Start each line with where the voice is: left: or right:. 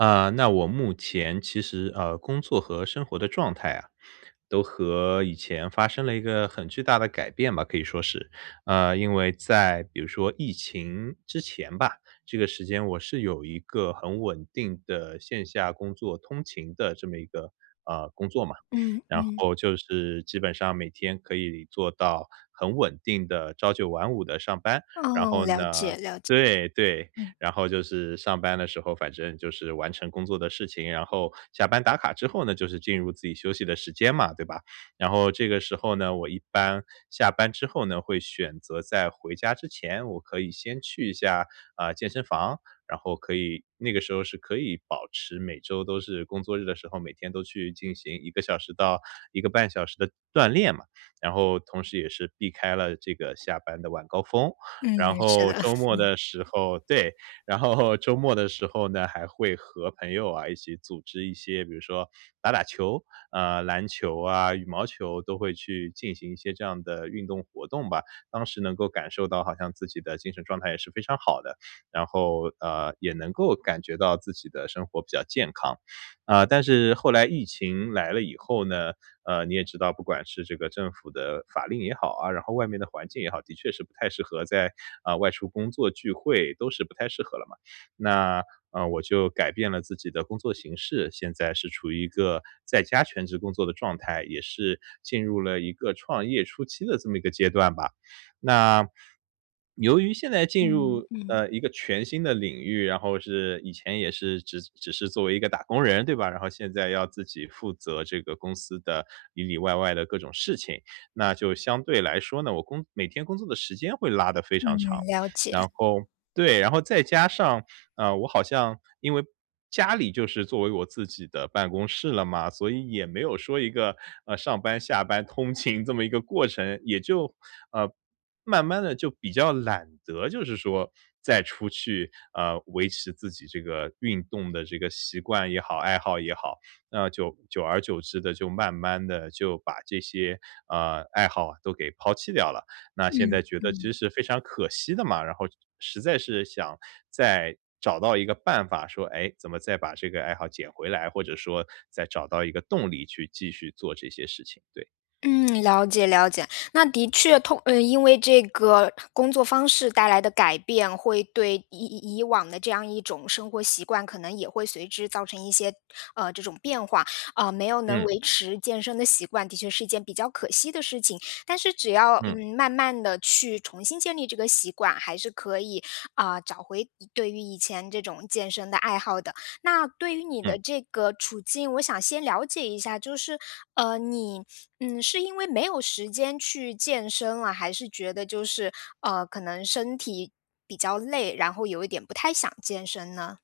right: 啊，那我目前其实，呃，工作和生活的状态啊，都和以前发生了一个很巨大的改变吧，可以说是。呃，因为在比如说疫情之前吧，这个时间我是有一个很稳定的线下工作通勤的这么一个，呃，工作嘛。
left: 嗯
right: 然
left: 嗯。
right: 后就是基本上每天可以做到很稳定的朝9晚5的上班。然后
left: 哦，了
right: 呢
left: 解了解。
right: 对，对，
left: 嗯。
right: 然后就是上班的时候，反正就是完成工作的事情，然后下班打卡之后呢，就是进入自己休息的时间嘛，对吧。然后这个时候呢，我一般下班之后呢会选择在回家之前，我可以先去一下，啊，健身房。然后可以那个时候是可以保持每周都是工作日的时候，每天都去进行1个小时到1个半小时的锻炼嘛，然后同时也是避开了这个下班的晚高峰。
left: 嗯，
right: 然
left: 是
right: 后
left: 的。
right: 周 末
left: 嗯。
right: 的时候对，然后周末的时候呢，还会和朋友啊一起组织一些，比如说打打球，啊，篮球啊、羽毛球都会去进行一些这样的运动活动吧。当时能够感受到好像自己的精神状态也是非常好的，然后，呃，也能够感觉到自己的生活比较健康。啊，但是后来疫情来了以后呢，呃，你也知道，不管是这个政府的法令也好啊，然后外面的环境也好，的确是不太适合在呃，外出工作聚会都是不太适合了嘛。那，呃，我就改变了自己的工作形式，现在是处于一个在家全职工作的状态，也是进入了一个创业初期的这么一个阶段吧。那，由于现在进
left: 嗯，
right: 入，
left: 嗯。
right: 呃，一个全新的领域，然后是以前也是只只是作为一个打工人，对吧，然后现在要自己负责这个公司的里里外外的各种事情，那就相对来说呢，我工每天工作的时间会拉得非
left: 嗯，
right: 常长。
left: 了解。
right: 然后对，然后再加上，呃，我好像因为家里就是作为我自己的办公室了嘛。所以也没有说一个，呃，上班、下班通勤这么一个过程，也就呃，慢慢地就比较懒得就是说再出去，嗯，维持自己这个运动的这个习惯也好、爱好也好。那就久而久之地就慢慢地就把这些，呃，爱好啊都给抛弃掉了。那现
left: 嗯，
right: 在觉得
left: 嗯。
right: 其实非常可惜的嘛，然后实在是想再找到一个办法说，诶，怎么再把这个爱好捡回来，或者说再找到一个动力去继续做这些事情，对。
left: 嗯，了解了解，那的确，通呃，因为这个工作方式带来的改变，会对以以以往的这样一种生活习惯，可能也会随之造成一些，呃，这种变化，啊，没有能
right: 嗯。
left: 维持健身的习惯，的确是一件比较可惜的事情。但是只要，
right: 嗯。
left: 嗯，慢慢地去重新建立这个习惯，还是可以，啊，找回对于以前这种健身的爱好的。那对于你的
right: 嗯。
left: 这个处境，我想先了解一下，就是，呃，你，嗯，是因为没有时间去健身啊，还是觉得就是，呃，可能身体比较累，然后有一点不太想健身呢？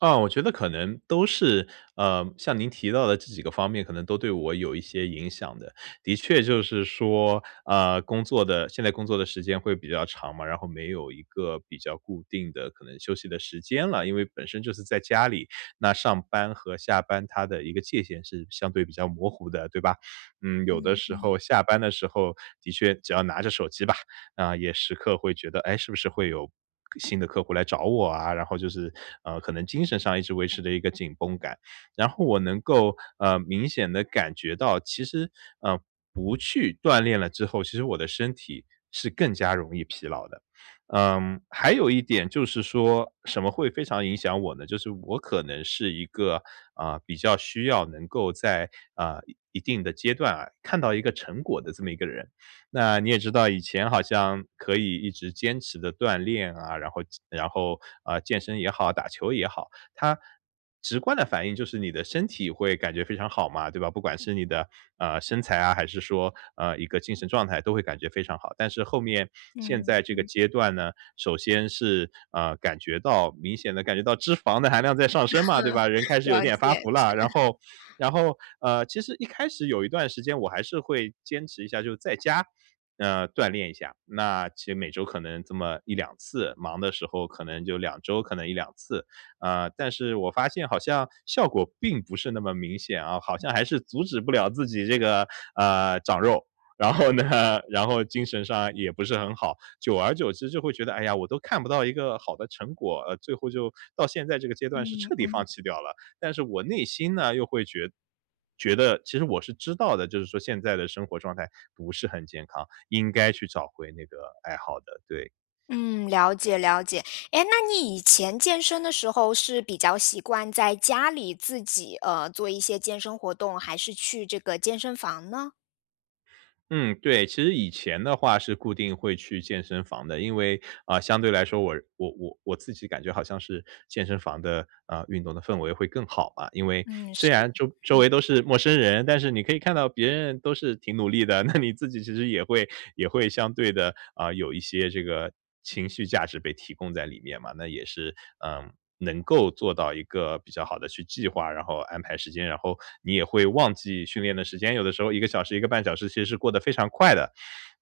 right: 啊，我觉得可能都是呃，像您提到的这几个方面，可能都对我有一些影响的。的确就是说，啊，工作的现在工作的时间会比较长嘛，然后没有一个比较固定的可能休息的时间了，因为本身就是在家里，那上班和下班它的一个界限是相对比较模糊的，对吧？嗯，有的
left: 嗯，
right: 时
left: 嗯。
right: 候下班的时候，的确只要拿着手机吧，嗯，也时刻会觉得，诶，是不是会有新的客户来找我啊，然后就是，呃，可能精神上一直维持着一个紧绷感。然后我能够，呃，明显地感觉到，其实，呃，不去锻炼了之后，其实我的身体是更加容易疲劳的。嗯，还有一点就是说，什么会非常影响我呢，就是我可能是一个，呃，比较需要能够在，呃，一一定的阶段啊，看到一个成果的这么一个人。那你也知道以前好像可以一直坚持地锻炼啊，然后然后，呃，健身也好、打球也好，它直观的反应就是你的身体会感觉非常好嘛，对吧？不管是你的，呃，身材啊，还是说，呃，一个精神状态都会感觉非常好。但是后面，现
left: 嗯，
right: 在这个
left: 嗯。
right: 阶段呢，首先是，呃，感觉到明显的感觉到脂肪的含量在上升嘛，对吧？人开 始有
left: 了
right: 点发
left: 解，
right: 福了。然
left: 是。
right: 后然后，呃，其实一开始有一段时间我还是会坚持一下，就在家，嗯，锻炼一下，那其实每周可能这么1-2次，忙的时候可能就2周可能1-2次。呃，但是我发现好像效果并不是那么明显哦，好像还是阻止不了自己这个，呃，长肉。然后呢，然后精神上也不是很好，久而久之就会觉得，哎呀，我都看不到一个好的成果，呃，最后就到现在这个阶段是
left: 嗯，
right: 彻底放
left: 嗯。
right: 弃掉了，但是我内心呢，又会觉觉得，其实我是知道的，就是说现在的生活状态不是很健康，应该去找回那个爱好的，对。
left: 嗯，了解了解。诶，那你以前健身的时候是比较习惯在家里自己，呃，做一些健身活动，还是去这个健身房呢？
right: 嗯，对，其实以前的话是固定会去健身房的。因为呃，相对来说我我我我自己感觉好像是健身房的，呃，运动的氛围会更好吧。因为
left: 嗯，
right: 虽
left: 是，
right: 然周周
left: 嗯。
right: 围都是陌生人，但是你可以看到别人都是挺努力的，那你自己其实也会也会相对地，呃，有一些这个情绪价值被提供在里面嘛。那也是，呃，能够做到一个比较好的去计划，然后安排时间，然后你也会忘记训练的时间，有的时候1个小时、1.5小时其实是过得非常快的。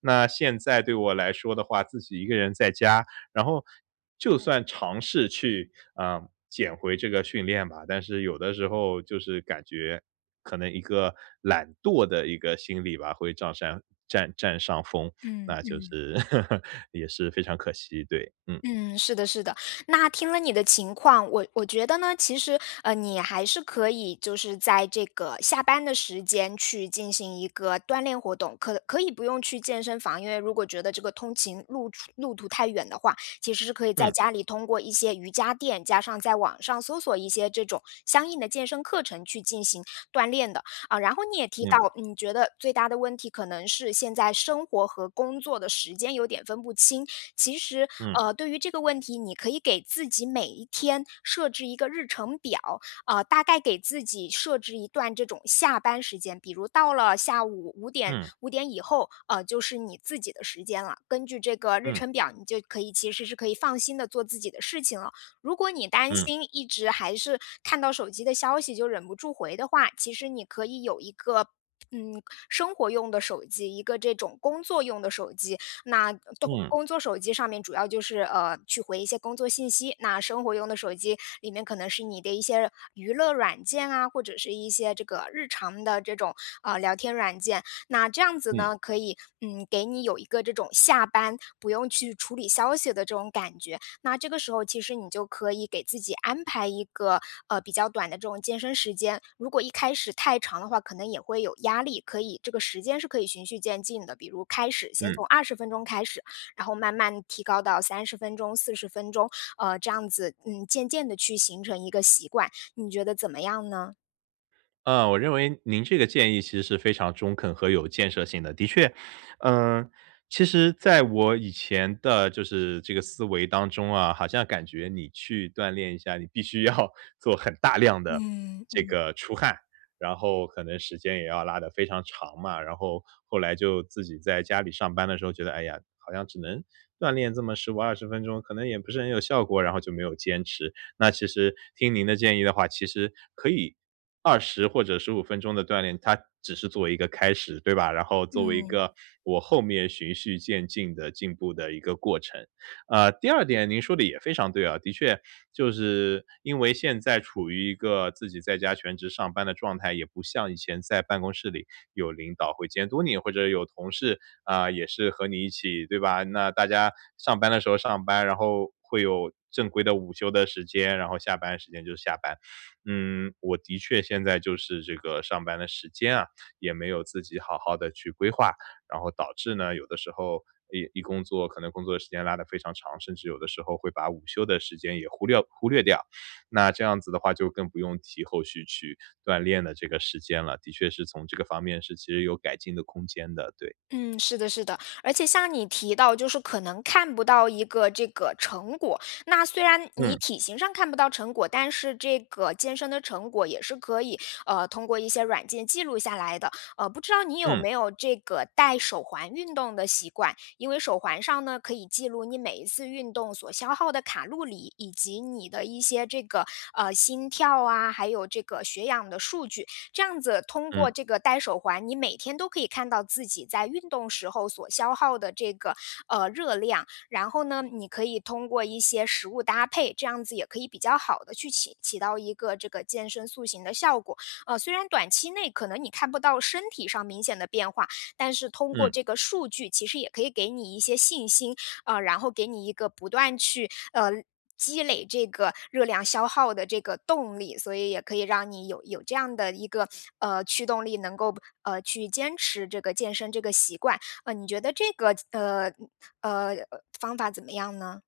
right: 那现在对我来说的话，自己一个人在家，然后就算尝试去，啊，捡回这个训练吧，但是有的时候就是感觉可能一个懒惰的一个心理吧，会丈山占占上风。
left: 嗯，
right: 那就
left: 嗯。
right: 是 也是非常可惜，对，嗯。
left: 嗯，是的是的。那听了你的情况，我我觉得呢，其实，呃，你还是可以，就是在这个下班的时间去进行一个锻炼活动。可可以不用去健身房，因为如果觉得这个通勤路除路途太远的话，其实是可以在
right: 嗯。
left: 家里通过一些瑜伽垫，加上在网上搜索一些这种相应的健身课程去进行锻炼的。啊，然后你也提到，
right: 嗯。
left: 你觉得最大的问题可能是现在生活和工作的时间有点分不清，其实
right: 嗯。
left: 呃，对于这个问题，你可以给自己每一天设置一个日程表。呃，大概给自己设置一段这种下班时间，比如到了下午5点
right: 嗯。
left: 5点以后，呃，就是你自己的时间了。根据这个日
right: 嗯。
left: 程表，你就可以其实是可以放心地做自己的事情了。如果你担
right: 嗯。
left: 心一直还是看到手机的消息就忍不住回的话，其实你可以有一个，嗯，生活用的手机，一个这种工作用的手机。那，东
right: 嗯。
left: 工作手机上面主要就是，呃，去回一些工作信息，那生活用的手机，里面可能是你的一些娱乐软件啊，或者是一些这个日常的这种，呃，聊天软件。那这样子
right: 嗯。
left: 呢，可以，嗯，给你有一个这种下班不用去处理消息的这种感觉。那这个时候其实你就可以给自己安排一个，呃，比较短的这种健身时间。如果一开始太长的话，可能也会有压力，可以这个时间是可以循序渐进的。比如开始先
right: 嗯。
left: 从20分钟开始，然后慢慢提高到30分钟、40分钟，呃，这样子，嗯，渐渐地去形成一个习惯。你觉得怎么样呢？
right: 呃，我认为您这个建议其实是非常中肯和有建设性的。的确嗯，其实在我以前的就是这个思维当中啊，好像感觉你去锻炼一下，你必须要做很大量的
left: 嗯，
right: 这
left: 嗯。
right: 个出汗，然后可能时间也要拉得非常长嘛，然后后来就自己在家里上班的时候觉得：“哎呀，好像只能锻炼这么15、20分钟，可能也不是很有效果。“然后就没有坚持。那其实听您的建议的话，其实可以20或者15分钟的锻炼，它，只是作为一个开始，对吧？然后作为一
left: 嗯。
right: 个我后面循序渐进地进步的一个过程。呃，第二点您说的也非常对啊，的确，就是因为现在处于一个自己在家全职上班的状态，也不像以前在办公室里有领导会监督你，或者有同事，啊，也是和你一起，对吧？那大家上班的时候上班，然后会有正规的午休的时间，然后下班时间就是下班。嗯，我的确现在就是这个上班的时间啊，也没有自己好好地去规划，然后导致呢有的时候一一工作可能工作时间拉得非常长，甚至有的时候会把午休的时间也忽料忽略掉，那这样子的话就更不用提后续去锻炼的这个时间了，的确是从这个方面是其实有改进的空间的，对。
left: 嗯，是的是的。而且像你提到就是可能看不到一个这个成果，那虽然你
right: 嗯。
left: 体型上看不到成果，但是这个健身的成果也是可以，呃，通过一些软件记录下来的。呃，不知道你有
right: 嗯。
left: 没有这个戴手环运动的习惯？因为手环上呢，可以记录你每一次运动所消耗的卡路里，以及你的一些这个呃，心跳啊，还有这个血氧的数据。这样子通过
right: 嗯。
left: 这个戴手环，你每天都可以看到自己在运动时候所消耗的这个，呃，热量。然后呢，你可以通过一些食物搭配，这样子也可以比较好地去起起到一个这个健身塑型的效果。呃，虽然短期内可能你看不到身体上明显的变化，但是通过
right: 嗯。
left: 这个数据其实也可以给你一些信心。呃，然后给你一个不断去呃，积累这个热量消耗的这个动力。所以也可以让你有有这样的一个，呃，驱动力，能够不呃，去坚持这个健身这个习惯。呃，你觉得这个怎呃，嗯呃，方法怎么样呢？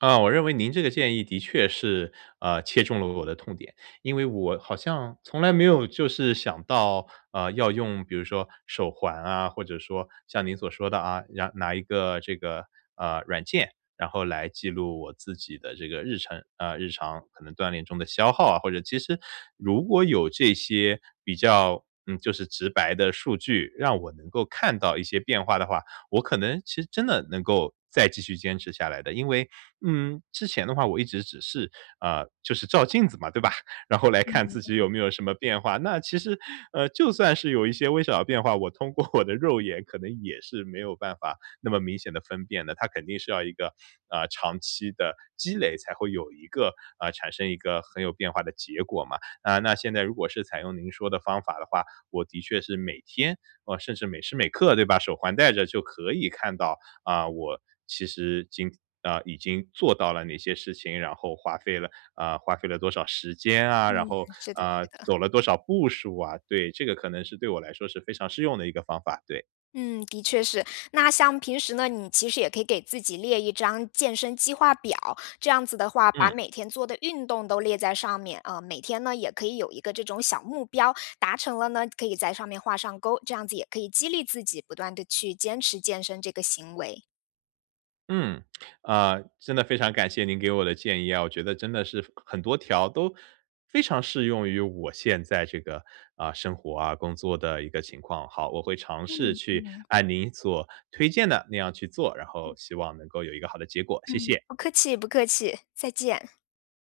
right: 呃，我认为您这个建议的确是，呃，切中了我的痛点，因为我好像从来没有就是想到，呃，要用比如说手环啊，或者说像您所说的啊，让拿一个这个，呃，软件，然后来记录我自己的这个日程，呃，日常可能锻炼中的消耗啊。或者其实如果有这些比较，嗯，就是直白的数据，让我能够看到一些变化的话，我可能其实真的能够再继续坚持下来的。因为，嗯，之前的话我一直只是，呃，就是照镜子嘛，对吧？然后来看
left: 嗯
right: 自己有
left: 嗯。
right: 没有什么变化，那其实，呃，就算是有一些微小的变化，我通过我的肉眼可能也是没有办法那么明显地分辨的，它肯定是要一个，呃，长期的积累才会有一个呃，产生一个很有变化的结果嘛。啊，那现在如果是采用您说的方法的话，我的确是每天，呃，甚至每时每刻对，把手环带着就可以看到，啊，我其实经呃，已经做到了哪些事情，然后花费了，呃，花费了多少时间啊，然
left: 嗯，
right: 后
left: 是的
right: 啊，
left: 是的。
right: 走了多少步数啊。对，这个可能是对我来说是非常适用的一个方法，对。
left: 嗯，的确是。那像平时呢，你其实也可以给自己列一张健身计划表，这样子的话，把
right: 嗯。
left: 每天做的运动都列在上面。呃，每天呢，也可以有一个这种小目标。达成了呢，可以在上面画上钩，这样子也可以激励自己不断地去坚持健身这个行为。
right: 嗯，呃，真的非常感谢您给我的建议啊。我觉得真的是很多条都非常适用于我现在这个，呃，生活啊、工作的一个情况。好，我会尝试
left: 嗯，
right: 去
left: 嗯。
right: 按您所推荐的那样去做，然后
left: 嗯。
right: 希望能够有一个好的结果。谢
left: 嗯，
right: 谢。
left: 不客气，不客气。再见。